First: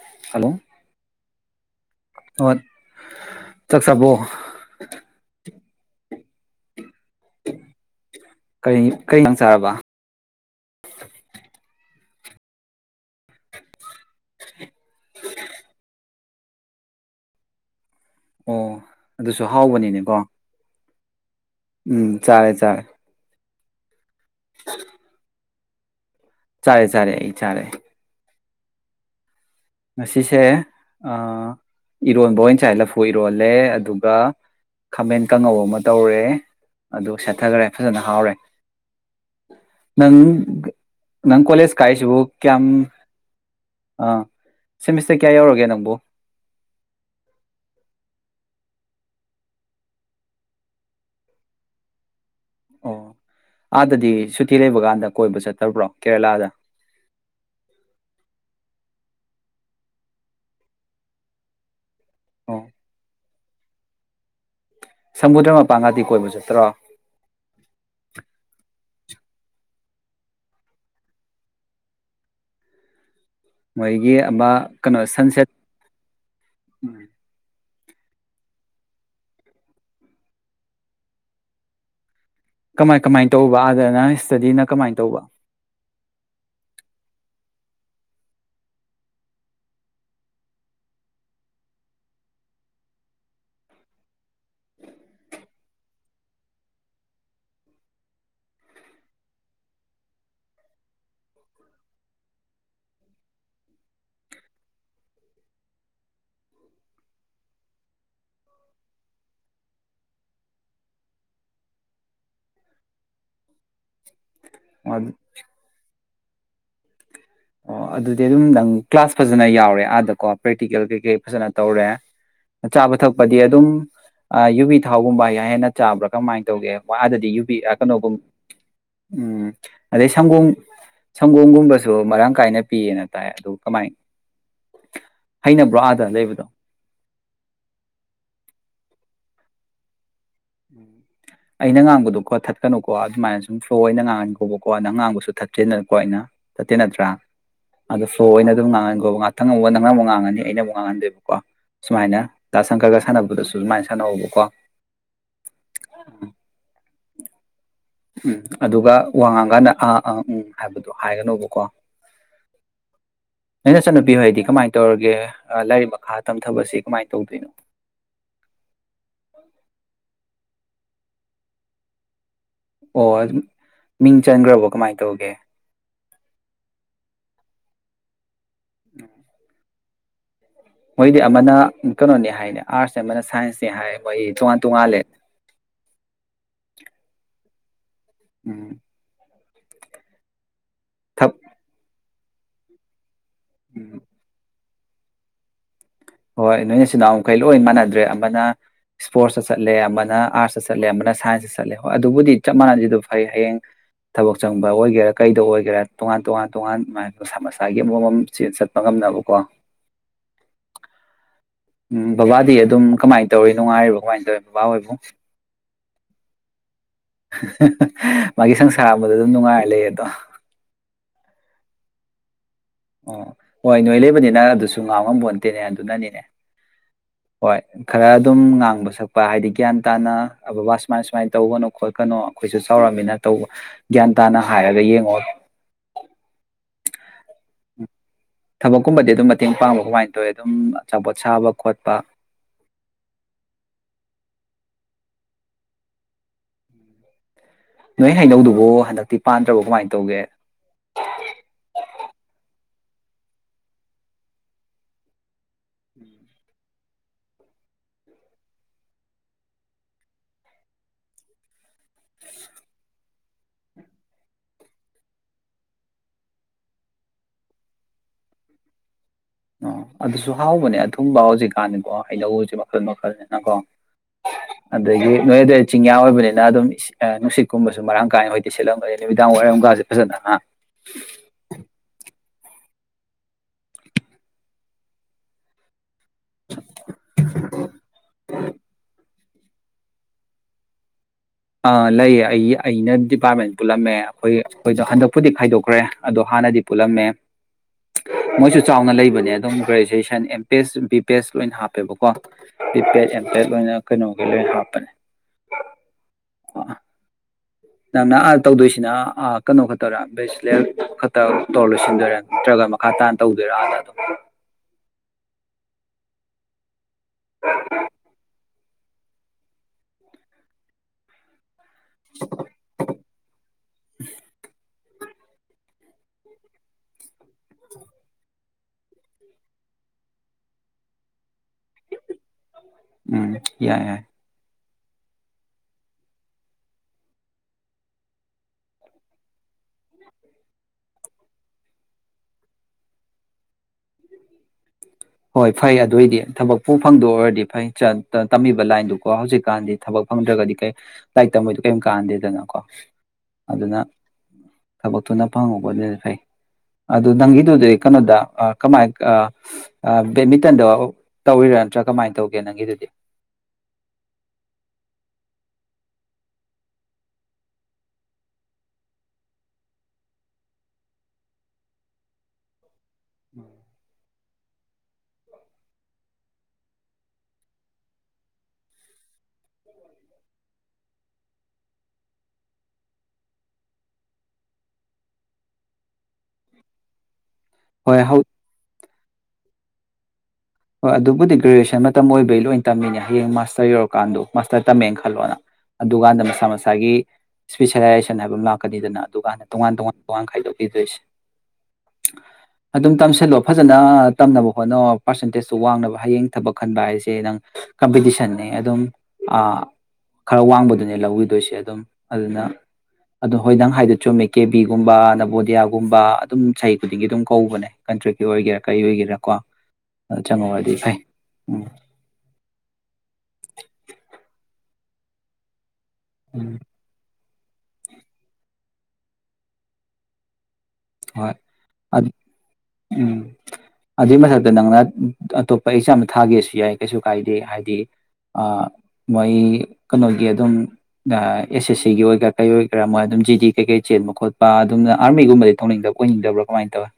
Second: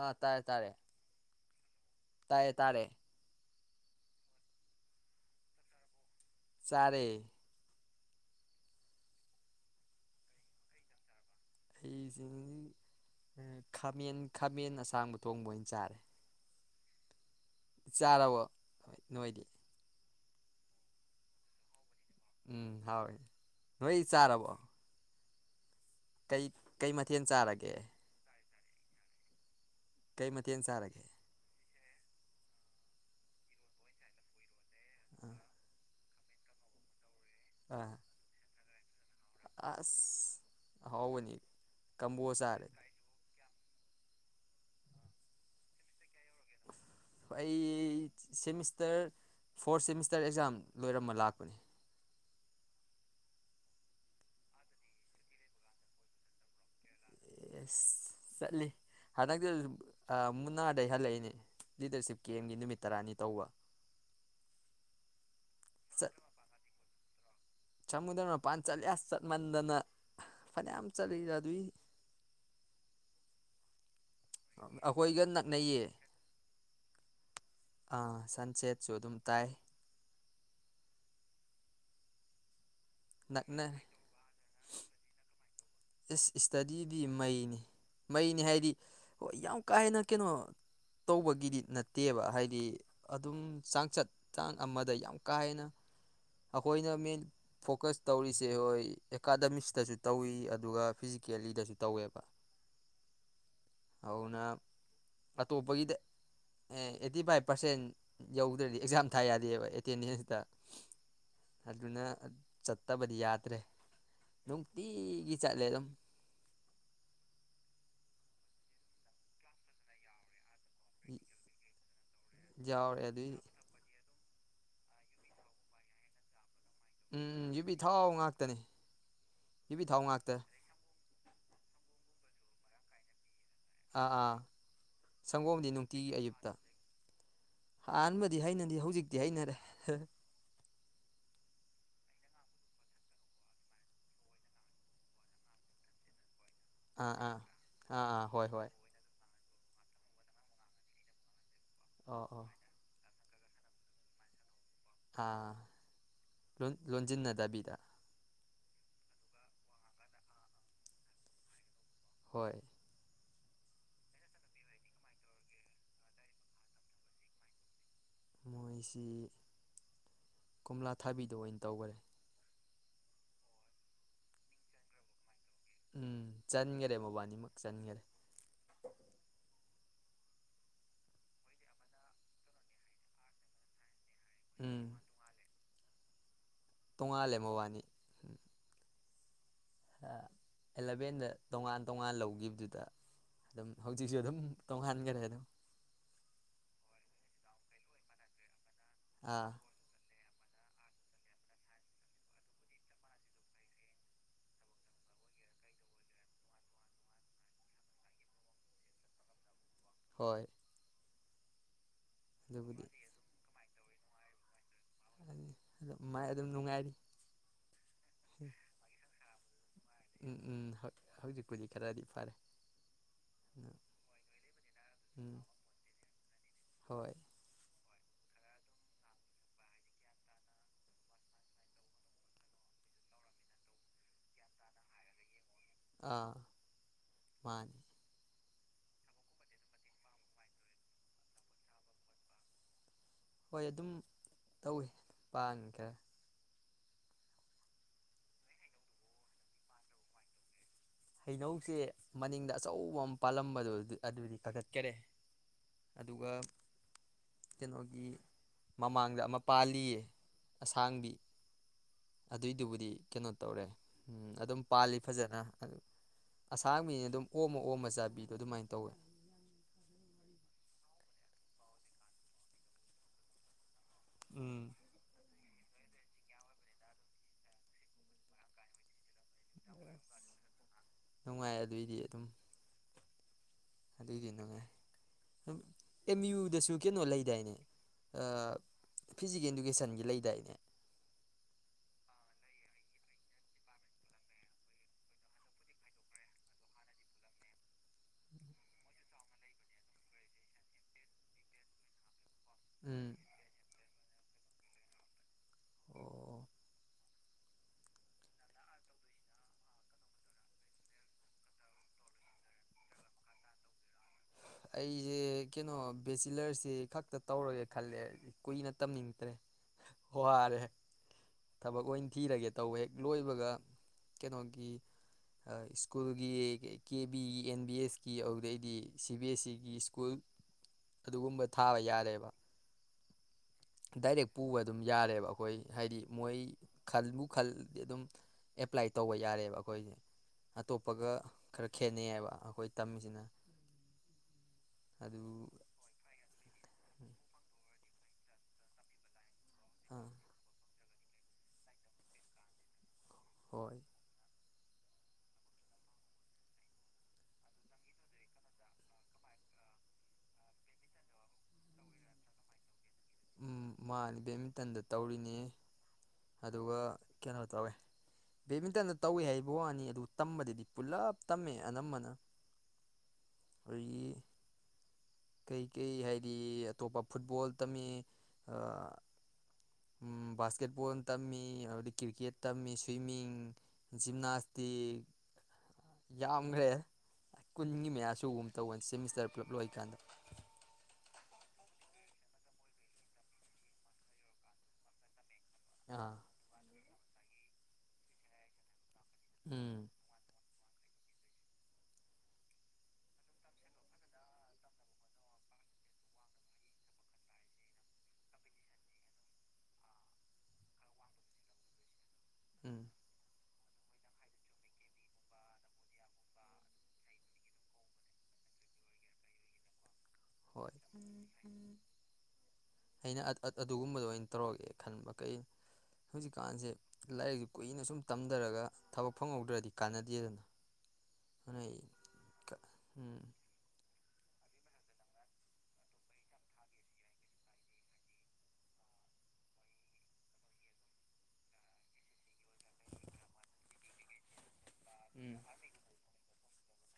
ꯑꯥ ꯇꯥꯔꯦ ꯍꯜꯂꯣ ꯇꯥꯔꯦ ꯇꯥꯏꯌꯦ ꯑꯣ ꯇꯥꯔꯦ ꯆꯥꯛ ꯆꯥꯕꯣ ꯆꯔꯦ ꯀꯔꯤꯏ ꯀꯩ ꯏꯟꯖꯥꯡ ꯆꯥꯔꯕ [unintelligible] ꯈꯥꯃꯦꯟ ꯈꯥꯃꯦꯟ ꯃꯦꯟ ꯑꯁꯥꯡꯕ ꯊꯣꯡꯕ ꯑꯣꯏꯅ ꯆꯥꯔꯦ ꯆꯥꯔꯕꯣ ꯑꯣ ꯑꯗꯨꯁꯨ ꯅꯣꯏꯗꯤ ꯍꯥꯎꯕꯅꯤꯅꯦꯀꯣ ꯎꯝ ꯆꯥꯔꯦ ꯆꯥꯔꯦ ꯅꫭꯏ ꯆꯥꯔꯕꯣ ꯀꯩ ꯆꯥꯔꯦ ꯀꯩ ꯆꯥꯔꯦ ꯃꯊꯦꯜ ꯑꯩ ꯆꯥꯔꯦ ꯆꯥꯔꯒꯦ ꯀꯩ ꯉꯁꯤꯁꯦ ꯃꯊꯦꯜ ꯆꯥꯔꯒꯦ ꯑ ꯏꯔꯣꯟꯕ ꯑꯣꯏꯅꯁꯥꯏ ꯂꯐꯨ ꯏꯔꯣꯜꯂꯦ ꯑꯗꯨꯒ ꯈꯥꯃꯦꯟ ꯀꯥꯡꯉꯧ ꯑꯃ ꯇꯧꯔꯦ ꯑꯗꯨ ꯆꯠꯊꯈꯔꯦ ꯑꯥ ꯐꯖꯅ ꯍꯥꯎꯔꯦ ꯑꯁ ꯅꯪ ꯑꯍꯥꯎꯕꯅꯤ ꯅꯪ ꯀꯣꯂꯦꯁ ꯀꯥꯏꯁꯤꯕꯨ ꯀꯝꯕꯣ ꯀꯌꯥꯝ ꯆꯥꯔꯦ ꯑꯥ ꯁꯤꯃꯤꯁꯇꯔ ꯀꯌꯥ ꯌꯧꯔꯒꯦ ꯅꯪꯕꯨ ꯑꯩ ꯁꯦꯃꯤꯁꯇꯔ ꯐꯣꯔ ꯁꯦꯃꯤꯁꯇꯔ ꯑꯦꯛꯖꯥꯝ ꯂꯣꯏꯔꯃ ꯂꯥꯛꯄꯅꯤ ꯑꯣ ꯑꯥꯗꯗꯤ ꯁꯨꯇꯤ ꯂꯩꯕ ꯀꯥꯟꯗ ꯀꯣꯏꯕ ꯆꯠꯇꯕ꯭ꯔꯣ ꯀꯦꯔꯂꯥꯗ ꯑꯦꯁ ꯆꯠꯂꯤ ꯍꯟꯗꯛꯇꯤ ꯑ ꯃꯨꯅꯥꯗꯩ ꯍꯜꯂꯛꯏꯅꯦ ꯂꯤꯗꯔꯁꯤꯞ ꯀꯦꯝꯒꯤ ꯑꯣ ꯅꯨꯃꯤꯠ ꯇꯔꯥꯅꯤ ꯇꯧꯕ ꯁꯃꯨꯗ꯭ꯔ ꯆꯠ ꯃꯄꯥꯟꯒꯗꯤ ꯀꯣꯏꯕ ꯆꯠꯇ꯭ꯔꯣ ꯁꯃꯨꯗ꯭ꯔ ꯃꯥꯃꯟ ꯆꯠꯂꯤ ꯑꯁ ꯆꯠꯃꯟꯗꯅ ꯐꯅꯌꯥꯝ ꯆꯠꯂꯤꯗ ꯑꯗꯨꯏ ꯃꯩ ꯒꯤ ꯑꯃ ꯀꯩꯅꯣ ꯑꯩꯈꯣꯏꯒ ꯁꯟꯁꯦꯠ ꯅꯛꯅꯩꯌꯦ ꯎꯝ ꯑꯥ ꯁꯟꯆꯦꯠꯁꯨ ꯑꯗꯨꯝ ꯇꯥꯏ ꯀꯃꯥꯏ ꯀꯃꯥꯏ ꯇꯧꯕ ꯅꯛꯅ ꯑꯥꯗꯅ ꯏꯁꯇꯗꯤꯅ ꯀꯃꯥꯏꯅ ꯇꯧꯕ ꯏꯁꯁ ꯏꯁꯇꯗꯤꯗꯤ ꯃꯩꯅꯤ ꯃꯩꯅꯤ ꯍꯥꯏꯗꯤ ꯍꯣꯏ ꯌꯥꯝ ꯀꯥ ꯍꯦꯟꯅ ꯀꯩꯅꯣ ꯇꯧꯕꯒꯤꯗꯤ ꯅꯠꯇꯦꯕ ꯍꯥꯏꯗꯤ ꯑꯗꯨꯝ ꯆꯥꯡꯆꯠ ꯆꯥꯡ ꯑꯃꯗ ꯌꯥꯝ ꯀꯥ ꯍꯦꯟꯅ ꯑꯩꯈꯣꯏꯅ ꯃꯦꯟ ꯐꯣꯀꯁ ꯇꯧꯔꯤꯁꯦ ꯍꯣꯏ ꯑꯦꯀꯥꯗꯃꯤꯛꯁꯇꯁꯨ ꯇꯧꯋꯤ ꯑꯗꯨꯒ ꯐꯤꯖꯤꯀꯦꯜꯂꯤꯗꯁꯨ ꯇꯧꯋꯦꯕ ꯑꯗꯨꯅ ꯑꯇꯣꯞꯄꯒꯤꯗ ꯑꯦ ꯑꯩꯠꯇꯤ ꯐꯥꯏꯚ ꯄꯥꯔꯁꯦꯟ ꯌꯧꯗ꯭ꯔꯗꯤ ꯑꯦꯛꯖꯥꯝ ꯊꯥ ꯌꯥꯗꯦꯕ ꯑꯦꯇꯦꯟꯗꯦꯟꯁꯇ ꯑꯗꯨꯅ ꯆꯠꯇꯕꯗꯤ ꯌꯥꯗ꯭ꯔꯦ ꯅꯨꯡꯇꯤꯒꯤ ꯆꯠꯂꯦ [inaudible] ꯑꯗꯨꯝ ꯑꯣ ꯑꯗꯨꯗꯤ ꯑꯗꯨꯝ ꯅꯪ ꯀ꯭ꯂꯥꯁ ꯐꯖꯅ ꯌꯥꯎꯔꯦ ꯑꯥꯗꯀꯣ ꯄ꯭ꯔꯦꯛꯇꯤꯀꯦꯜ ꯀꯩꯀꯩ ꯐꯖꯅ ꯇꯧꯔꯦ ꯆꯥꯕ ꯌꯥꯎꯔꯦ ꯑꯗꯨꯏ ꯊꯛꯄꯗꯤ ꯑꯗꯨꯝ ꯌꯨꯕꯤ ꯊꯥꯎꯒꯨꯝꯕ ꯀꯌꯥ ꯍꯦꯟꯅ ꯆꯥꯕ꯭ꯔꯥ ꯀꯃꯥꯏꯅ ꯇꯧꯒꯦ ꯎꯝ ꯋꯥꯥꯗꯗꯤ ꯎꯝ ꯌꯨꯕꯤ ꯊꯥꯎ ꯀꯩꯅꯣꯒꯨꯝ ꯉꯥꯛꯇꯅꯤ ꯎꯝ ꯌꯨꯕꯤ ꯊꯥꯎ ꯑꯗꯩ ꯉꯥꯛꯇ ꯁꯪꯒꯣꯝ ꯁꯪꯒꯣꯝꯒꯨꯝꯕꯁꯨ ꯃꯔꯥꯡ ꯀꯥꯏꯅ ꯄꯤꯌꯦꯅ ꯇꯥꯏ ꯑꯗꯨ ꯀꯃꯥꯏ ꯑꯥ ꯑꯥ ꯁꯪꯒꯣꯝꯗꯤ ꯍꯩꯅꯕ꯭ꯔꯣ ꯑꯥꯗ ꯅꯨꯡꯇꯤꯒꯤ ꯂꯩꯕꯗꯣ ꯑꯌꯨꯛꯇ ꯑꯍꯥꯟꯕꯗꯤ ꯍꯩꯅꯗꯤ ꯍꯧꯖꯤꯛ ꯌꯥꯏꯅꯦꯔꯦ ꯎꯝ ꯑꯩꯅ ꯉꯥꯡꯕꯗꯣꯀꯣ ꯊꯠꯀꯅꯨꯀꯣ ꯑꯗꯨꯃꯥꯏꯅ ꯁꯨꯝ ꯐ꯭ꯂꯣꯅ ꯉꯥꯡꯉꯅꯤꯀꯀꯣ ꯅꯪ ꯉꯥꯡꯕꯁꯨ ꯊꯠꯇꯁꯦꯗꯅꯀꯣ ꯑꯩꯅ ꯆꯠꯇꯦ ꯅꯠꯇ꯭ꯔꯥ ꯑꯥ ꯑꯥ ꯑꯥ ꯑꯗ ꯁꯣ ꯑꯥ ꯍꯣꯏ ꯑꯣꯏꯅ ꯑꯗꯨꯝ ꯍꯣꯏ ꯉꯥꯡꯍꯟꯈ ꯉꯥꯛꯇ ꯊꯪꯉꯨ ꯅꯪꯅꯕ ꯉꯥꯡꯉꯅꯤ ꯑꯩꯅꯕꯨ ꯉꯥꯡꯍꯟꯗꯣꯏꯕꯀꯣ ꯁꯨꯃꯥꯏꯅ ꯑꯣ ꯑꯣ ꯇ ꯁꯪꯀꯔꯒ ꯁꯅ ꯑꯗꯨꯗꯁꯨ ꯁꯨꯃꯥꯏꯅ ꯁꯥꯟꯅꯕꯀꯣ ꯑꯥ ꯂ ꯂꯣꯟꯁꯤ ꯅ ꯗꯗꯥꯕꯤꯗ ꯎꯝ ꯑꯗꯨꯒ ꯋꯥ ꯉꯥꯡꯀꯥꯟꯗ ꯑꯥ ꯑꯥ ꯎꯪ ꯍꯥꯏꯕꯗꯨꯣ ꯍꯥꯏꯒꯅꯣꯕꯀꯣ ꯍꯣꯏ ꯅꯪ ꯅꯆꯠꯟꯅꯨꯄꯤ ꯍꯣꯏꯗꯤ ꯀꯃꯥꯏꯅ ꯇꯧꯔꯒꯦ ꯂꯥꯏꯔꯤꯛ ꯃꯈꯥ ꯇꯝꯊꯕꯁꯤ ꯀꯃꯥꯏꯅ ꯇꯧꯗꯣꯏꯅꯣ ꯃꯣꯏꯁꯤ ꯀꯣꯝꯂꯥ ꯊꯥꯕꯤꯗ ꯑꯣꯏꯅ ꯇꯧꯈꯔꯦ ꯑꯣ ꯑꯗꯨ ꯃꯤꯡ ꯆꯟꯈ꯭ꯔꯕꯣ ꯀꯃꯥꯏꯅ ꯇꯧꯒꯦ ꯎꯝ ꯆꯥꯅꯤꯡꯒꯦꯔꯦꯃꯣ ꯕ ꯆꯅꯤꯔꯦ ꯎꯝ ꯃꯣꯏꯗꯤ ꯑꯃꯅ ꯀꯩꯅꯣꯅꯦ ꯍꯥꯏꯅꯦ ꯑꯥꯔꯠꯁꯅꯦ ꯑꯃꯅ ꯁꯥꯏꯟꯁꯅꯦ ꯍꯥꯏ ꯅꯣꯏꯗ ꯇꯣꯉꯜ ꯎꯝ ꯇꯣꯉꯜꯂꯦ ꯇꯣꯡꯉꯥꯜꯂꯦ ꯃꯕꯥꯅꯤ ꯎꯝ ꯑꯦꯂꯚꯦꯟꯗ ꯊꯞ ꯇꯣꯉꯥꯟ ꯇꯣꯉꯥꯟ ꯂꯧ ꯒꯤ ꯄꯤ ꯗꯥ ꯑꯗꯨꯝ ꯎꯝ ꯍꯧꯖꯤꯛꯁꯨ ꯑꯗꯨꯝ ꯇ ꯈꯥꯟꯒꯦ ꯔꯗꯣ ꯍꯣꯏ ꯅꯣꯏꯅꯆꯤꯜꯅꯥꯎꯈꯩ ꯂꯣꯏ ꯃꯥꯟꯅꯗ꯭ꯔꯦ ꯑꯃꯅ ꯏꯁꯄꯣꯔꯠꯁꯇ ꯑꯥ ꯆꯠꯂꯦ ꯑꯃꯅ ꯑꯥꯔꯠꯁꯇ ꯆꯠꯂꯦ ꯑꯃꯅ ꯁꯥꯏꯟꯁꯇ ꯆꯠꯂꯦ ꯍꯣꯏ ꯑꯗꯨꯕꯨꯗꯤ ꯆꯞ ꯃꯥꯟꯅꯁꯤ ꯑꯗꯨ ꯐꯩ ꯍꯌꯦꯡ ꯊꯕꯛ ꯆꯪꯕ ꯑꯣꯏꯒꯦꯔꯥ ꯀꯩꯗ ꯑꯣꯏꯒꯦꯔꯥ ꯇꯣꯉꯥꯟ ꯇꯣꯉꯥꯟ ꯇꯣꯉꯥꯟ ꯃꯁꯥ ꯃꯁꯥꯒꯤ ꯑꯃꯃꯝ ꯆꯠꯄ ꯉꯝꯅꯕꯀꯣ ꯍꯣꯏ ꯎꯝ ꯕꯕꯥꯗꯤ ꯑꯗꯨꯕꯨꯗꯤ ꯑꯗꯨꯝ ꯀꯃꯥꯏꯅ ꯇꯧꯋ ꯉꯥꯏꯔꯤꯕ ꯀꯃꯥꯏꯅ ꯇꯧꯔꯤꯕꯅ ꯑꯗꯨ ꯃꯥꯏ ꯑꯗꯨꯝ ꯅꯨꯡꯉꯥꯏꯔꯤ ꯃꯥꯒꯤ ꯁꯪꯁꯔ ꯑꯗꯨ ꯅꯨꯡꯉꯥꯏꯔ ꯂꯩꯦ ꯎꯝ ꯎꯝ ꯍ ꯍꯧꯖꯤꯛꯄꯨꯗꯤ ꯈꯔꯗꯤ ꯐꯥꯔꯦ ꯑꯣ ꯍꯣꯏ ꯅꯣꯏ ꯂꯩꯕꯅꯤꯅ ꯑꯗꯨꯁꯨ ꯉꯥꯡ ꯉꯝꯕ ꯎꯝ ꯅꯠꯇꯦꯅꯦ ꯑꯗꯨꯅꯅꯤꯅꯦ ꯍꯣꯏ ꯈꯔ ꯑꯗꯨꯝ ꯉꯥꯡꯕ ꯁꯛꯄ ꯍꯥꯏꯗꯤ ꯒ꯭ꯌꯥꯟ ꯇꯥꯅ ꯕꯕꯥ ꯁꯨꯃꯥꯏ ꯁꯨꯃꯥꯏꯅ ꯇꯧꯒꯅꯨ ꯈꯣꯠꯀꯅꯨ ꯑꯩꯈꯣꯏꯁꯨ ꯆꯥꯎꯔꯝꯃꯤꯅ ꯇꯧꯕ ꯒ꯭ꯌꯥꯟ ꯇꯥꯅ ꯍꯥꯏꯔꯒ ꯌꯦꯡꯉꯣ ꯑꯥ ꯃꯥꯅꯤ ꯊꯕꯛꯀꯨꯝꯕꯗꯤ ꯑꯗꯨꯝ ꯃꯇꯦꯡ ꯄꯥꯡꯕ ꯀꯃꯥꯏꯅ ꯇꯧꯋꯤ ꯑꯗꯨꯝ ꯑꯆꯥꯄꯣꯠ ꯁꯥꯕ ꯈꯣꯠꯄ ꯍꯣꯏ ꯑꯗꯨꯝ ꯇꯧꯏꯤ ꯄꯥꯡ ꯈꯔ ꯅꯣꯏ ꯍꯩꯅꯧꯗꯨꯕꯨ ꯍꯟꯗꯛꯇꯤ ꯄꯥꯟꯗ꯭ꯔꯕꯣ ꯀꯃꯥꯏꯅ ꯇꯧꯒꯦ ꯍꯩꯅꯧꯁꯦ ꯃꯅꯤꯡꯗ ꯑꯆꯧꯕ ꯑꯃ ꯄꯥꯜꯂꯝꯕꯗꯣ ꯑꯗꯨꯗꯤ ꯀꯥꯈꯠꯈꯔꯦ ꯑꯗꯨꯒ ꯀꯩꯅꯣꯒꯤ ꯃꯃꯥꯡꯗ ꯑꯃ ꯄꯥꯜꯂꯤꯌꯦ ꯑꯁꯥꯡꯕꯤ ꯑꯗꯨꯏꯗꯨꯕꯨꯗꯤ ꯀꯩꯅꯣ ꯇꯧꯔꯦ ꯎꯝ ꯑꯗꯨꯝ ꯄꯥꯜꯂꯤ ꯐꯖꯅ ꯑꯁꯥꯡꯕꯤꯅꯦ ꯑꯗꯨꯝ ꯑꯣꯝꯃ ꯑꯣꯝꯃ ꯆꯥꯕꯤꯗꯣ ꯑꯗꯨꯃꯥꯏꯅ ꯇꯧꯋꯦ ꯑꯣ ꯑꯗꯨꯁꯨ ꯍꯥꯎꯕꯅꯦ ꯑꯊꯨꯝꯕ ꯍꯧꯖꯤꯛꯀꯥꯟꯗꯤꯀꯣ ꯍꯩꯅꯧꯁꯦ ꯃꯈꯜ ꯃꯈꯜꯅꯤꯅꯀꯣ ꯎꯝ ꯑꯗꯨꯗꯒꯤ ꯅꯣꯏꯗ ꯆꯤꯡꯌꯥ ꯑꯣꯏꯕꯅꯤꯅ ꯑꯗꯨꯝ ꯅꯨꯡꯁꯤꯠꯀꯨꯝꯕꯁꯨ ꯃꯔꯥꯡ ꯀꯥꯏꯅ ꯍꯖꯤꯗꯤ ꯁꯦꯠꯂꯝꯒꯅꯤ ꯅꯨꯃꯤꯗꯥꯡ ꯋꯥꯏꯔꯝꯀꯥꯁꯦ ꯐꯖꯅ ꯉꯍ ꯅꯨꯡꯉꯥꯏ ꯑꯗꯨꯑꯣꯏꯗꯤ ꯑꯗꯨꯝ ꯑꯗꯨꯏꯒꯤ ꯅꯨꯡꯉꯥꯏ ꯑꯦꯝ ꯌꯨꯗꯁꯨ ꯀꯩꯅꯣ ꯂꯩꯗꯥꯏꯅꯦ ꯐꯤꯖꯤꯀꯦꯜ ꯏꯗꯨꯀꯦꯁꯟꯒꯤ ꯂꯩꯗꯥꯏꯅꯦ ꯂꯩꯌꯦ ꯑꯩ ꯑꯩꯅ ꯗꯤꯄꯥꯔꯠꯃꯦꯟ ꯄꯨꯜꯂꯝꯃꯦ ꯑꯩꯈꯣꯏ ꯑꯩꯈꯣꯏꯗꯣ ꯍꯟꯗꯛꯄꯨꯗꯤ ꯈꯥꯏꯗꯣꯛꯈ꯭ꯔꯦ ꯑꯗꯣ ꯍꯥꯟꯅꯗꯤ ꯄꯨꯜꯂꯝꯃꯦ ꯃꯣꯏꯁꯨ ꯆꯥꯎꯅ ꯂꯩꯕꯅꯦ ꯑꯗꯨꯝ graduation M P S B P S ꯂꯣꯏꯅ ꯍꯥꯞꯄꯦꯕꯀꯣ ꯦ ꯎꯝ ꯑꯣꯏꯅ ꯀꯩꯅꯣ ꯂ ꯍꯥ ꯐꯔꯦ ꯑꯣ ꯀ ꯅꯪꯅ ꯑꯥ ꯇꯧꯗꯣꯏꯁꯤꯅ ꯀꯩꯅꯣ ꯈꯛꯇꯧꯔꯥ ꯕꯦꯁꯤꯂꯔ ꯈꯛꯇ ꯇꯧꯔ ꯂꯣꯏꯁꯤꯟꯗꯣꯏꯔꯥ ꯅꯠꯇ꯭ꯔꯒ ꯃꯈꯥ ꯇꯥꯅ ꯇꯧꯗꯣꯏꯔꯥ ꯑꯥꯗ ꯑꯗꯨꯝ ꯑꯩꯁꯦ ꯀꯩꯅꯣ ꯕꯦꯆꯤꯂꯔꯁꯤ ꯈꯛꯇ ꯇꯧꯔꯒꯦ ꯈꯜꯂꯦ ꯀꯨꯏꯅ ꯇꯝꯅꯤꯡꯗ꯭ꯔꯦ ꯋꯥꯔꯦ ꯊꯕꯛ ꯂꯣꯏ ꯊꯤꯔꯒꯦ ꯇꯧꯋ ꯍꯦꯛ ꯂꯣꯏꯕꯒ ꯀꯩꯅꯣꯒꯤ ꯀꯒꯤ ꯕꯤ ꯑꯦꯟ ꯕꯤ ꯑꯦꯁ ꯀꯤ ꯍꯧꯧꯗ꯭ꯔꯦ ꯑꯩ ꯒꯤ ꯁꯤ ꯕꯤ ꯑꯦꯁ ꯏꯒꯤ ꯁ꯭ꯀꯨꯜ ꯑꯗꯨꯒꯨꯝꯕ ꯊꯥꯕ ꯌꯥꯔꯦꯕ ꯎꯝ ꯌꯥꯏ ꯌꯥꯏ ꯗꯥꯏꯔꯦꯛ ꯄꯨꯕꯗ ꯑꯗꯨꯝ ꯌꯥꯔꯦꯕ ꯑꯩꯈꯣꯏ ꯍꯥꯏꯗꯤ ꯃꯣꯏ ꯈꯟꯕꯨ ꯈꯜꯗꯤ ꯑꯗꯨꯝ ꯑꯦꯄ꯭ꯂꯥꯏ ꯇꯧꯕ ꯌꯥꯔꯦꯕ ꯑꯩꯈꯣꯏꯁꯦ ꯑꯇꯣꯞꯄꯒ ꯈꯔ ꯈꯦꯠꯅꯩꯌꯦꯕ ꯑꯩꯈꯣꯏ ꯇꯝꯃꯤꯁꯤꯅ ꯑꯗꯨ ꯍꯣꯏ ꯐꯩ ꯑꯗꯨꯏꯗꯤ ꯊꯕꯛ ꯎ ꯐꯪꯗꯣꯛ ꯑꯣꯏꯔꯗꯤ ꯐꯩ ꯇꯝꯃꯤꯕ ꯂꯥꯏꯟꯗꯨꯀꯣ ꯍꯧꯖꯤꯛꯀꯥꯟꯗꯤ ꯊꯕꯛ ꯑꯥ ꯐꯪꯗ꯭ꯔꯒꯗꯤ ꯀꯩ ꯂꯥꯏꯔꯤꯛ ꯇꯝꯃꯣꯏꯗꯣ ꯀꯩꯝ ꯀꯥꯟꯗꯦꯗꯅꯀꯣ ꯑꯗꯨꯗꯅ ꯍꯣꯏ ꯊꯕꯛꯇꯨꯅ ꯐꯪꯉꯨꯕꯅꯤꯅ ꯐꯩ ꯑꯗꯨ ꯅꯪꯒꯤꯗꯨꯗꯤ ꯀꯩꯅꯣꯗ ꯀꯃꯥꯏ ꯕꯦꯗꯃꯤꯟꯇꯟꯗꯣ ꯇꯧꯕꯤꯔꯥ ꯅꯠꯇ꯭ꯔꯥ ꯀꯃꯥꯏꯅ ꯇꯧꯒꯦ ꯅꯪꯒꯤꯗꯨꯗꯤ ꯎꯝ ꯃꯥꯅꯤ ꯕꯦꯠꯃꯤꯟꯇꯟꯗ ꯇꯧꯔꯤꯅꯤ ꯑꯗꯨꯒ ꯀꯩꯅꯣ ꯇꯧꯋꯦ ꯕꯦꯠꯃꯤꯟꯇꯟꯗ ꯇꯧꯏꯤ ꯍꯥꯏꯕ ꯋꯥꯅꯤ ꯑꯗꯨ ꯇꯝꯕꯗꯗꯤ ꯄꯨꯂꯞ ꯇꯝꯃꯦ ꯑꯅꯝꯕꯅ ꯑꯩꯒꯤ ꯀꯩꯀꯩ ꯍꯥꯏꯗꯤ ꯑꯇꯣꯞꯄ ꯐꯨꯠꯕꯣꯜ ꯇꯝꯃꯤ ꯑ ꯕꯥꯁꯀꯦꯠꯕꯣꯜ ꯇꯝꯃꯤ ꯑꯗꯨꯗꯤ ꯀ꯭ꯔꯤꯀꯦꯠ ꯇꯝꯃꯤ ꯁ꯭ꯋꯤꯃꯤꯡ ꯖꯤꯝꯅꯥꯁꯇꯤꯛ ꯌꯥꯝꯈ꯭ꯔꯦ ꯀꯨꯟꯒꯤ ꯍꯣꯏ ꯍꯧ ꯃꯌꯥꯁꯨꯒꯨꯝ ꯇꯧꯒꯅꯤ ꯁꯤꯃꯤꯁꯇꯔ ꯄꯨꯜꯂꯞ ꯂꯣꯏꯀꯥꯟꯗ ꯍꯣꯏ ꯑꯗꯨꯕꯨꯗꯤ ꯒ꯭ꯔꯦꯖꯨꯋꯦꯁꯟ ꯃꯇꯝ ꯑꯣꯏꯕꯩ ꯂꯣꯏ ꯇꯝꯃꯤꯅꯦ ꯍꯌꯦꯡ ꯃꯥꯁꯇꯔ ꯌꯧꯔꯀꯥꯟꯗꯣ ꯃꯥꯁꯇꯔ ꯇꯝꯃꯦꯅ ꯈꯜꯂꯣꯅ ꯑꯥ ꯑꯗꯨꯀꯥꯟꯗ ꯃꯁꯥ ꯃꯁꯥꯒꯤ ꯏꯁꯄꯤꯁꯦꯂꯥꯏꯖꯦꯁꯟ ꯍꯥꯏꯕ ꯑꯃ ꯂꯥꯛꯀꯅꯤꯗꯅ ꯑꯗꯨꯒ ꯍꯥꯟꯅ ꯇꯣꯉꯥꯟ ꯎꯝ ꯇꯉꯥꯟ ꯇꯉ ꯈꯥꯏꯗꯣꯛ ꯗꯣꯏꯁꯦ ꯑꯗꯨꯝ ꯇꯝꯁꯤꯜꯂꯣ ꯐꯖꯅ ꯇꯝꯅꯕ ꯍꯣꯠꯅ ꯄꯥꯔꯁꯦꯟꯇꯦꯖ ꯁꯨ ꯋꯥꯡꯅꯕ ꯍꯌꯦꯡ ꯊꯕꯛ ꯈꯟꯕ ꯍꯥꯏꯁꯦ ꯅꯪ ꯀꯝꯄꯤꯇꯤꯁꯟꯅꯦ ꯑꯗꯨꯝ ꯈꯔ ꯋꯥꯡꯕꯗꯨꯅꯦ ꯂꯧꯧꯕꯈꯤꯗꯣꯏꯁꯦ ꯑꯗꯨꯝ ꯑꯗꯨꯅ ꯎꯝ ꯑꯗꯣ ꯍꯣꯏ ꯅꯪ ꯍꯥꯏꯗꯣ ꯆꯨꯝꯃꯦ ꯀꯦꯕꯤꯒꯨꯝꯕ ꯅꯕꯣꯗꯤꯌꯥꯒꯨꯝꯕ ꯑꯗꯨꯝ ꯆꯍꯤ ꯈꯨꯗꯤꯡꯒꯤ ꯑꯗꯨꯝ ꯀꯧꯕꯅꯦ ꯀꯟꯇ꯭ꯔꯤꯛꯀꯤ ꯑꯣꯏꯒꯦꯔꯥ ꯀꯔꯤ ꯑꯣꯏꯒꯦꯔꯥ ꯀꯣ ꯑꯗꯨ ꯆꯪꯍꯧꯔꯗꯤ ꯍꯣꯏ ꯐꯩ ꯎꯝ ꯑꯩꯅ ꯑꯗꯨꯒꯨꯝꯕꯗꯣ ꯑꯩꯅ ꯇꯧꯔꯒꯦꯕ ꯈꯟꯕ ꯀꯩꯏ ꯍꯧꯖꯤ ꯎꯝ ꯀꯥꯟꯁꯦ ꯂꯥꯏ ꯀꯨꯏꯅ ꯁꯨꯝ ꯇꯝꯗꯔꯒ ꯊꯕꯛ ꯐꯪꯍꯧꯗ꯭ꯔꯗꯤ ꯀꯥꯟꯅꯗꯦꯗꯅ ꯍꯣꯏ ꯑꯗꯨꯅ ꯑꯩ ꯑ ꯎꯝ ꯑꯗꯨꯏ ꯃꯊꯛꯇ ꯅꯪꯅ ꯑꯇꯣꯞꯄ ꯑꯦꯛꯖꯥꯝꯗ ꯊꯥꯒꯦꯁꯨ ꯌꯥꯏ ꯀꯩꯁꯨ ꯀꯥꯏꯗꯦ ꯍꯥꯏꯗꯤ ꯑ ꯃꯣꯏ ꯀꯩꯅꯣꯒꯤ ꯑꯗꯨꯝ ꯑ ꯑꯦꯁ ꯑꯦꯁ ꯁꯤꯒꯤ ꯑꯣꯏꯒꯦꯔꯥ ꯀꯩ ꯑꯣꯏꯒꯦꯔꯥ ꯃꯣꯏ ꯑꯗꯨꯝ ꯖꯤꯗꯤ ꯀꯩꯀꯩ ꯆꯦꯟꯕ ꯈꯣꯠꯄ ꯑꯗꯨꯝꯅ ꯎꯝ ꯑꯥꯔꯃꯤꯒꯨꯝꯕꯗꯤ ꯄꯥꯝꯗꯕ꯭ꯔ ꯀꯃꯥꯏ ꯇꯧꯢ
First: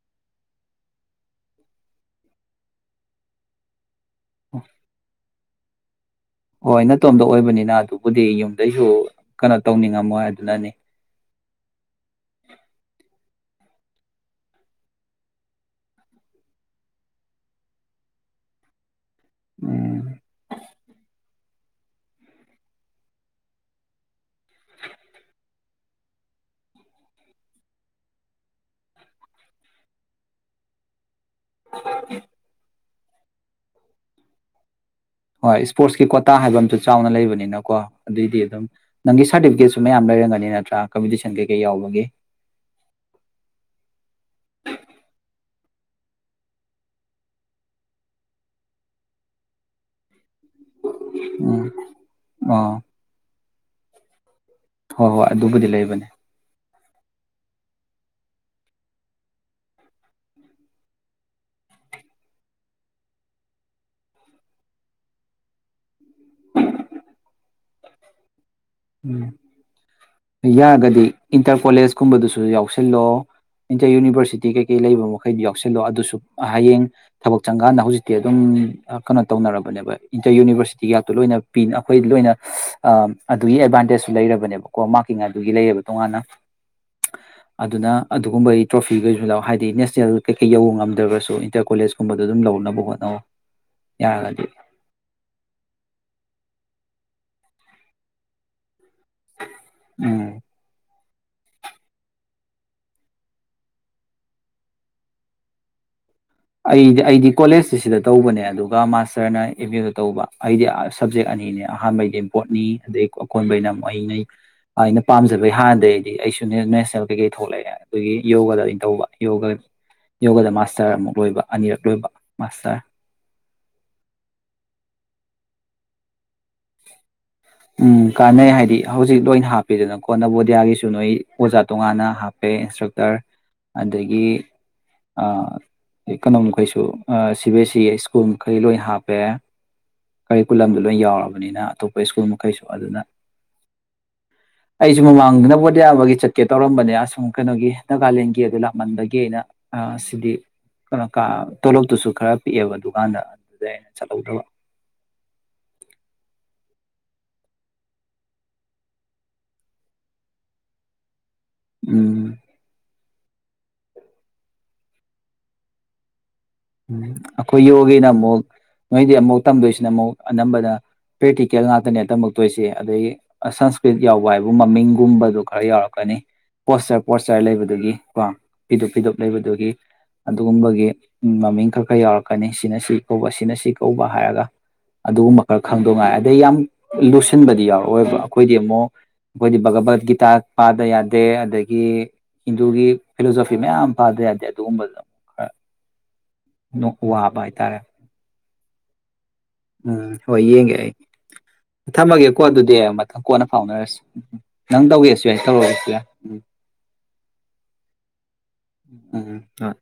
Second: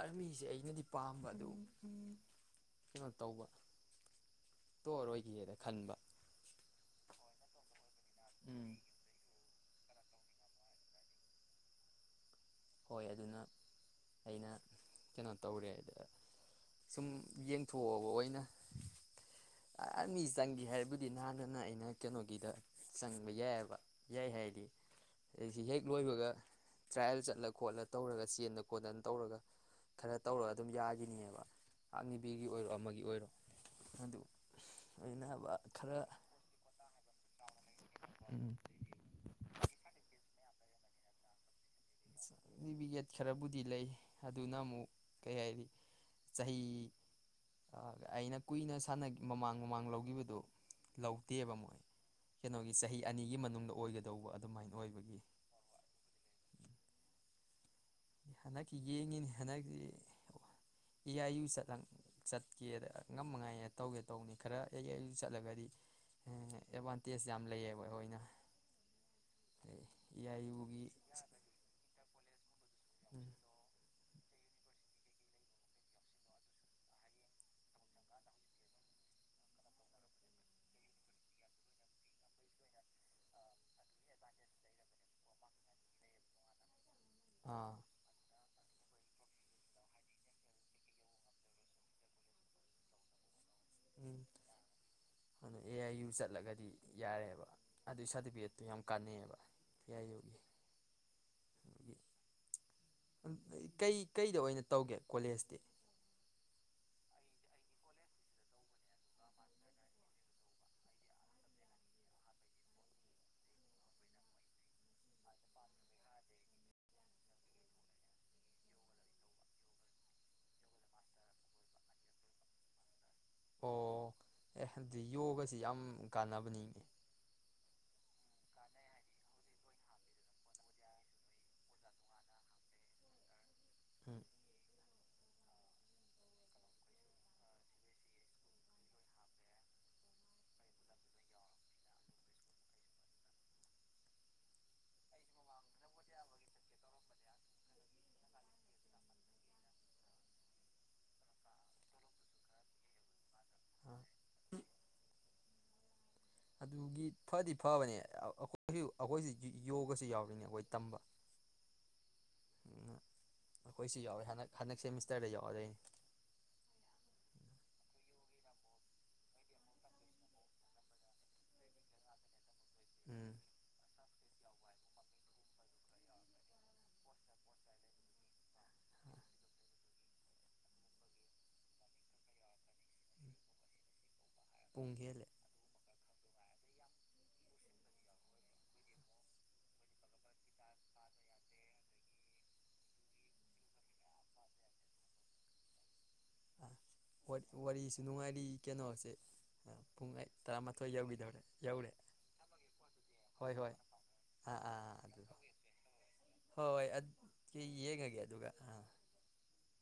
ꯑꯥꯔꯃꯤꯁꯦ ꯑꯩꯅꯗꯤ ꯄꯥꯝꯕ ꯑꯗꯨꯝ ꯀꯩꯅꯣ ꯇꯧꯕ ꯇꯧꯑꯣꯔꯣꯏꯒꯦꯗ ꯈꯟꯕ ꯍꯣꯏ ꯅꯇꯣꯝꯗ ꯑꯣꯏꯕꯅꯤꯅ ꯑꯗꯨꯕꯨꯗꯤ ꯎꯝ ꯌꯨꯝꯗꯩꯁꯨ ꯀꯩꯅꯣ ꯇꯧꯅꯤꯡꯉꯝꯃꯣꯏ ꯑꯗꯨꯅꯅꯤ ꯍꯣꯏ ꯑꯗꯨꯅ ꯑꯩꯅ ꯀꯩꯅꯣ ꯇꯧꯔꯦ ꯑ ꯁꯨꯝ ꯌꯦꯡꯊꯣꯛꯑꯕ ꯑꯣꯏꯅ ꯥ ꯎꯝ ꯑꯥꯔꯃꯤ ꯆꯪꯒꯦ ꯍꯥꯏꯔꯕꯨꯗꯤ ꯅꯍꯥꯟꯅꯅ ꯑꯩꯅ ꯀꯩꯅꯣꯒꯤꯗ ꯆꯪꯕ ꯌꯥꯏꯑꯕ ꯌꯥꯏ ꯍꯥꯏꯗꯤ ꯑꯩꯁꯤ ꯍꯦꯛ ꯂꯣꯏꯕꯒ ꯇ꯭ꯔꯥꯏꯌꯦꯜ ꯆꯠꯂ ꯈꯣꯠꯂ ꯇꯧꯔꯒ ꯆꯦꯟꯗ ꯈꯣꯠꯇꯅ ꯇꯧꯔꯒ ꯈꯔ ꯇꯧꯔꯒ ꯑꯗꯨꯝ ꯌꯥꯒꯤꯕꯅꯦꯕ ꯑꯥꯛꯅꯤꯕꯤꯔꯒꯤ ꯑꯣꯏꯔꯣ ꯑꯃꯒꯤ ꯑꯣꯏꯔꯣ ꯑꯗꯨ ꯍꯣꯏ ꯑꯣꯏꯅꯕ ꯈꯔ ꯏꯁꯄꯣꯔꯠꯁꯀꯤ ꯀꯣꯇꯥ ꯍꯥꯏꯕ ꯑꯝꯁꯨ ꯆꯥꯎꯅ ꯂꯩꯕꯅꯤꯅꯀꯣ ꯑꯗꯨꯏꯗꯤ ꯑꯗꯨꯝ ꯅꯪꯒꯤ ꯁꯥꯔꯇꯤꯐꯤꯀꯦꯠꯁꯨ ꯃꯌꯥꯝ ꯂꯩꯔꯝꯒꯅꯤ ꯅꯠꯇ꯭ꯔꯣ ꯑ ꯀꯝꯄꯤꯇꯤꯁꯟ ꯀꯩ ꯀꯩ ꯌꯥꯎꯕꯒꯤ ꯁꯥꯔꯇꯤꯐꯤꯀꯦꯠ ꯈꯔꯕꯨꯗꯤ ꯂꯩ ꯑꯗꯨꯅ ꯑꯃꯨꯛ ꯀꯩ ꯍꯥꯏꯅꯤ ꯆꯍꯤ ꯑ ꯑꯩꯅ ꯀꯨꯏꯅ ꯁꯥꯅ ꯃꯃꯥꯡ ꯃꯃꯥꯡ ꯂꯧꯈꯤꯕꯗꯨ ꯂꯧꯗꯦꯕ ꯎꯝ ꯃꯣꯏ ꯀꯩꯅꯣꯒꯤ ꯑꯣ ꯆꯍꯤ ꯑꯅꯤꯒꯤ ꯃꯅꯨꯡꯗ ꯑꯣꯏꯒꯗꯧꯕ ꯑꯗꯨꯃꯥꯏꯅ ꯍꯣꯏ ꯑꯣꯏꯕꯒꯤ ꯍꯣꯏ ꯑꯗꯨꯕꯨꯗꯤ ꯂꯩꯕꯅꯦ ꯍꯟꯗꯛꯀꯤ ꯌꯦꯡꯉꯤꯅꯤ ꯍꯟꯗꯛꯀꯤ ꯑꯦ ꯑꯥꯏ ꯌꯨ ꯆꯠꯂ ꯆꯠꯀꯦꯗ ꯉꯝꯃꯉꯥꯏ ꯇꯧꯒꯦ ꯇꯧꯕꯅꯤ ꯈꯔ ꯑꯦ ꯑꯥꯏ ꯌꯨ ꯆꯠꯂꯒꯗꯤ ꯑꯦꯗꯚꯥꯟꯇꯦꯖ ꯌꯥꯝ ꯂꯩꯌꯦꯕ ꯑꯩꯈꯣꯏꯅ ꯎꯝ ꯑꯗꯩ ꯏ ꯑꯥꯏ ꯌꯨꯒꯤ ꯌꯥꯔꯒꯗꯤ ꯏꯟꯇꯔ ꯀꯣꯂꯦꯖꯀꯨꯝꯕꯗꯨꯁꯨ [unintelligible] ꯨ ꯌꯥꯁꯦ ꯎꯝ [unintelligible] ꯏꯟꯇꯔ ꯌꯨꯅꯤꯚꯔꯁ ꯁꯤ ꯇꯤ ꯀꯩ ꯀꯩ ꯂꯩꯕ ꯃꯈꯩꯗꯨ ꯌꯥꯎꯁꯜꯂꯣ ꯑꯗꯨꯁꯨ ꯍꯌꯦꯡ ꯊꯕꯛ ꯆꯪꯀꯥꯟꯗ ꯍꯧꯖꯤꯛꯇꯤ ꯑꯗꯨꯝ ꯀꯩꯅꯣ ꯇꯧꯅꯔꯕꯅꯦꯕ ꯏꯟꯇꯔ ꯌꯨꯅꯤꯚꯔꯁꯤꯇꯤ ꯒꯥꯛꯇꯣ ꯂꯣꯏꯅ ꯄꯤꯅ ꯑꯩꯈꯣꯏ ꯂꯣꯏꯅ ꯑ ꯑꯗꯨꯒꯤ ꯑꯦꯗꯚꯥꯟꯇꯦꯖꯁꯨ ꯂꯩꯔꯕꯅꯦꯕꯀꯣ ꯃꯥꯔꯀꯤꯡ ꯑꯗꯨꯒꯤ ꯂꯩꯌꯦꯕ ꯇꯣꯉꯥꯟꯅ ꯑꯥ ꯑꯗꯨꯅ ꯑꯗꯨꯒꯨꯝꯕꯩ ꯇ꯭ꯔꯣꯐꯤꯈꯩꯁꯨ ꯂꯧ ꯍꯥꯏꯗꯤ ꯅꯦꯁꯅꯦꯜ ꯀꯩꯀꯩ ꯌꯧꯕ ꯉꯝꯗ꯭ꯔꯒꯁꯨ ꯏꯟꯇꯔ ꯀꯣꯂꯦꯖꯀꯨꯝꯕꯗꯣ ꯑꯗꯨꯝ ꯂꯧꯅꯕ ꯍꯣꯠꯅꯧ ꯎꯝ ꯌꯥꯔꯒꯗꯤ ꯑꯗꯨꯗꯣ ꯑꯦ ꯑꯥꯏ ꯌꯨ ꯆꯠꯂꯒꯗꯤ ꯌꯥꯔꯦꯕ ꯑꯗꯨꯏ ꯁꯥꯔꯇꯤꯐꯤꯀꯦꯠꯇꯣ ꯌꯥꯝ ꯀꯥꯟꯅꯩꯑꯕ ꯑꯦ ꯑꯥꯏ ꯎꯝ ꯌꯨꯒꯤ ꯀꯩ ꯀꯩꯗ ꯑꯣꯏꯅ ꯇꯧꯒꯦ ꯀꯣꯂꯦꯖꯇꯤ ꯑꯩꯗꯤ ꯑꯩꯗꯤ ꯀꯣꯂꯦꯖꯇ ꯁꯤꯗ ꯇꯧꯕꯅꯦ ꯑꯗꯨꯒ ꯃꯥꯁꯇꯔꯅ ꯑꯦꯝ ꯌꯨ ꯗ ꯇꯧꯕ ꯑꯩꯗꯤ ꯑ ꯁꯞꯖꯦꯛ ꯑꯅꯤꯅꯦ ꯑꯍꯥꯟꯕꯩꯗꯤ ꯕꯣꯠꯅꯤ ꯑꯗꯩ ꯑꯀꯣꯟꯕꯩꯅ ꯑꯃꯨꯛ ꯑꯩꯅ ꯑꯩꯅ ꯄꯥꯝꯖꯕꯩ ꯍꯥꯟꯅꯗꯒꯤ ꯑꯩꯁꯨ ꯅꯦꯁꯅꯦꯜ ꯀꯩꯀꯩ ꯊꯣꯛꯂꯛꯑꯦ ꯑꯗꯨꯒꯤ ꯌꯣꯒꯥꯗ ꯑꯣꯏꯅ ꯇꯧꯕ ꯌꯣꯒ ꯌꯣꯒꯗ ꯃꯥꯁꯇꯔ ꯑꯃꯨꯛ ꯂꯣꯏꯕ ꯑꯅꯤꯔꯛ ꯂꯣꯏꯕ ꯃꯥꯁꯇꯔ ꯑꯣ ꯑꯦ ꯑꯗꯨꯗꯤ ꯌꯣꯒꯁꯤ ꯌꯥꯝ ꯀꯥꯟꯅꯕꯅꯤ ꯎꯝ ꯀꯥꯟꯅꯩ ꯍꯥꯏꯗꯤ ꯍꯧꯖꯤꯛ ꯂꯣꯏꯅ ꯍꯥꯞꯄꯦꯗꯅ ꯀꯣ ꯅꯕꯣꯗꯤꯌꯥꯒꯤꯁꯨ ꯅꯣꯏ ꯑꯣꯖꯥ ꯇꯣꯉꯥꯟꯅ ꯍꯥꯞꯄꯦ ꯏꯟꯁꯇ꯭ꯔꯛꯇꯔ ꯑꯗꯒꯤ ꯎꯝ ꯀꯩꯅꯣꯝꯃꯈꯩꯁꯨ C B S C school ꯃꯈꯩ ꯂꯣꯏꯅ ꯍꯥꯞꯄꯦ ꯀꯔꯤꯀꯨꯂꯝꯗ ꯂꯣꯏ ꯌꯥꯎꯔꯃꯤ [unintelligible] ꯅꯤꯅ ꯑꯇꯣꯞꯄ ꯁ꯭ꯀꯨꯜ ꯃꯈꯩꯁꯨ ꯑꯗꯨꯅ ꯑꯩꯁꯨ ꯃꯃꯥꯡꯗꯅ ꯅꯕꯣꯗꯤꯌꯥꯃꯒꯤ ꯆꯠꯀꯦ ꯇꯧꯔꯝꯕꯅꯦ ꯑꯁꯣꯝ ꯀꯩꯅꯣꯒꯤ ꯅꯥꯒꯥꯂꯦꯟꯒꯤ ꯑꯗꯨ ꯂꯥꯞꯃꯟꯕꯒꯤ ꯑꯩꯅ ꯁꯤꯗꯤ [unintelligible] ꯇꯣꯂꯣꯞꯇꯨꯁꯨ ꯈꯔ ꯄꯤꯛꯑꯦꯕ ꯑꯗꯨꯝꯀꯥꯟꯗ ꯑꯗꯨꯗ ꯑꯥ ꯆꯠꯍꯧꯗꯕ ꯑꯗꯨꯒꯤ ꯐꯗꯤ ꯐꯕꯅꯦ ꯑꯈꯣꯏꯁꯨ ꯑꯈꯣꯏꯁꯨ ꯌꯣꯒꯁꯨ ꯌꯥꯎꯔꯤꯅꯦ ꯑꯩꯈꯣꯏ ꯇꯝꯕ ꯎꯝ ꯑꯩꯈꯣꯏꯁꯨ ꯌꯥꯎꯔꯦ ꯍꯟꯗꯛ ꯍꯟꯗꯛ ꯁꯦꯃꯤꯁꯇꯔꯗ ꯌꯥꯎꯔꯗꯣꯏꯅꯤ ꯎꯝ ꯑꯩꯈꯣꯏ ꯌꯣꯒꯒꯤꯅ ꯑꯃꯨꯛ ꯅꯣꯏꯗꯤ ꯑꯃꯨꯛ ꯇꯝꯗꯣꯏꯁꯤꯅ ꯑꯃꯨꯛ ꯑꯅꯝꯕꯅ ꯄ꯭ꯔꯦꯛꯇꯤꯀꯦꯜ ꯉꯥꯛꯇꯅꯦ [unintelligible] [unintelligible] ꯑꯗꯒꯤ ꯎꯝ ꯁꯟꯁꯀ꯭ꯔꯤꯟ ꯌꯥꯎꯕ ꯍꯥꯏꯕꯨ ꯃꯃꯤꯡꯒꯨꯝꯕꯗꯨ ꯈꯔ ꯌꯥꯎꯔꯛꯀꯅꯤ ꯄꯣꯁꯆꯔ ꯄꯣꯠꯆꯔ ꯂꯩꯕꯗꯨꯒꯤ ꯀꯣ ꯐꯤꯗꯨꯞ ꯐꯤꯗꯨꯞ ꯂꯩꯕꯗꯨꯒꯤ ꯑꯗꯨꯒꯨꯝꯕꯒꯤ ꯎꯝ ꯃꯃꯤꯡ ꯈꯔ ꯈꯔ ꯌꯥꯎꯔꯛꯀꯅꯤ ꯁꯤꯅ ꯁꯤ ꯀꯧꯕ ꯁꯤꯅ ꯁꯤ ꯀꯧꯕ ꯍꯥꯏꯔꯒ ꯄꯨꯡ ꯍꯦꯜꯂꯦ ꯑꯗꯨꯒꯨꯝꯕ ꯈꯔ ꯈꯪꯗꯧ ꯉꯥꯏ ꯑꯗꯩ ꯌꯥꯝ ꯂꯨꯁꯤꯟꯕꯗꯤ ꯌꯥꯎꯔꯛꯑꯣꯏꯑꯕ ꯑꯩꯈꯣꯏꯗꯤ ꯑꯃꯨꯛ ꯑꯩꯈꯣꯏꯗꯤ ꯚꯒꯕꯠ ꯒꯤꯇꯥ ꯄꯥꯗ ꯌꯥꯗꯦ ꯑꯗꯒꯤ ꯍꯤꯟꯗꯨꯒꯤ ꯐꯤꯂꯣꯁꯣꯐꯤ ꯃꯌꯥꯝ ꯄꯥꯗ ꯌꯥꯗꯦ ꯑꯗꯨꯒꯨꯝꯕꯗ ꯑꯃꯨꯛ ꯈꯔ ꯋꯥꯕ ꯍꯥꯏꯇꯥꯔꯦ ꯋꯥꯔꯤꯁꯨ ꯅꯨꯡꯉꯥꯏꯔꯤ ꯀꯩꯅꯣꯁꯦ ꯄꯨꯡ ꯎꯝ ꯍꯣꯏ [unintelligible] ꯌꯦꯡꯒꯦ ꯇꯔꯥꯃꯥꯊꯣꯏ ꯑꯩ ꯌꯧꯈꯤꯗꯧꯔꯦ ꯌꯧꯔꯦ ꯊꯝꯃꯒꯦꯀꯣ ꯑꯗꯨꯗꯤ ꯃꯊꯪ ꯀꯣꯟꯅ ꯍꯣꯏ ꯍꯣꯏ ꯐꯥꯎꯅꯔꯁꯤ ꯑꯥ ꯅꯪ ꯑꯥꯥ ꯑꯗꯨ ꯇꯧꯒꯦꯁꯨ ꯌꯥꯏ ꯇꯧꯔꯒꯦꯁꯨ ꯌꯥꯏ ꯎꯝ ꯍꯣꯏ ꯍꯣꯏ ꯑꯗꯨ ꯌꯦꯡꯉꯒꯦ ꯑꯗꯨꯒ ꯑꯥ ꯎꯝ ꯎꯝ ꯍꯣꯏ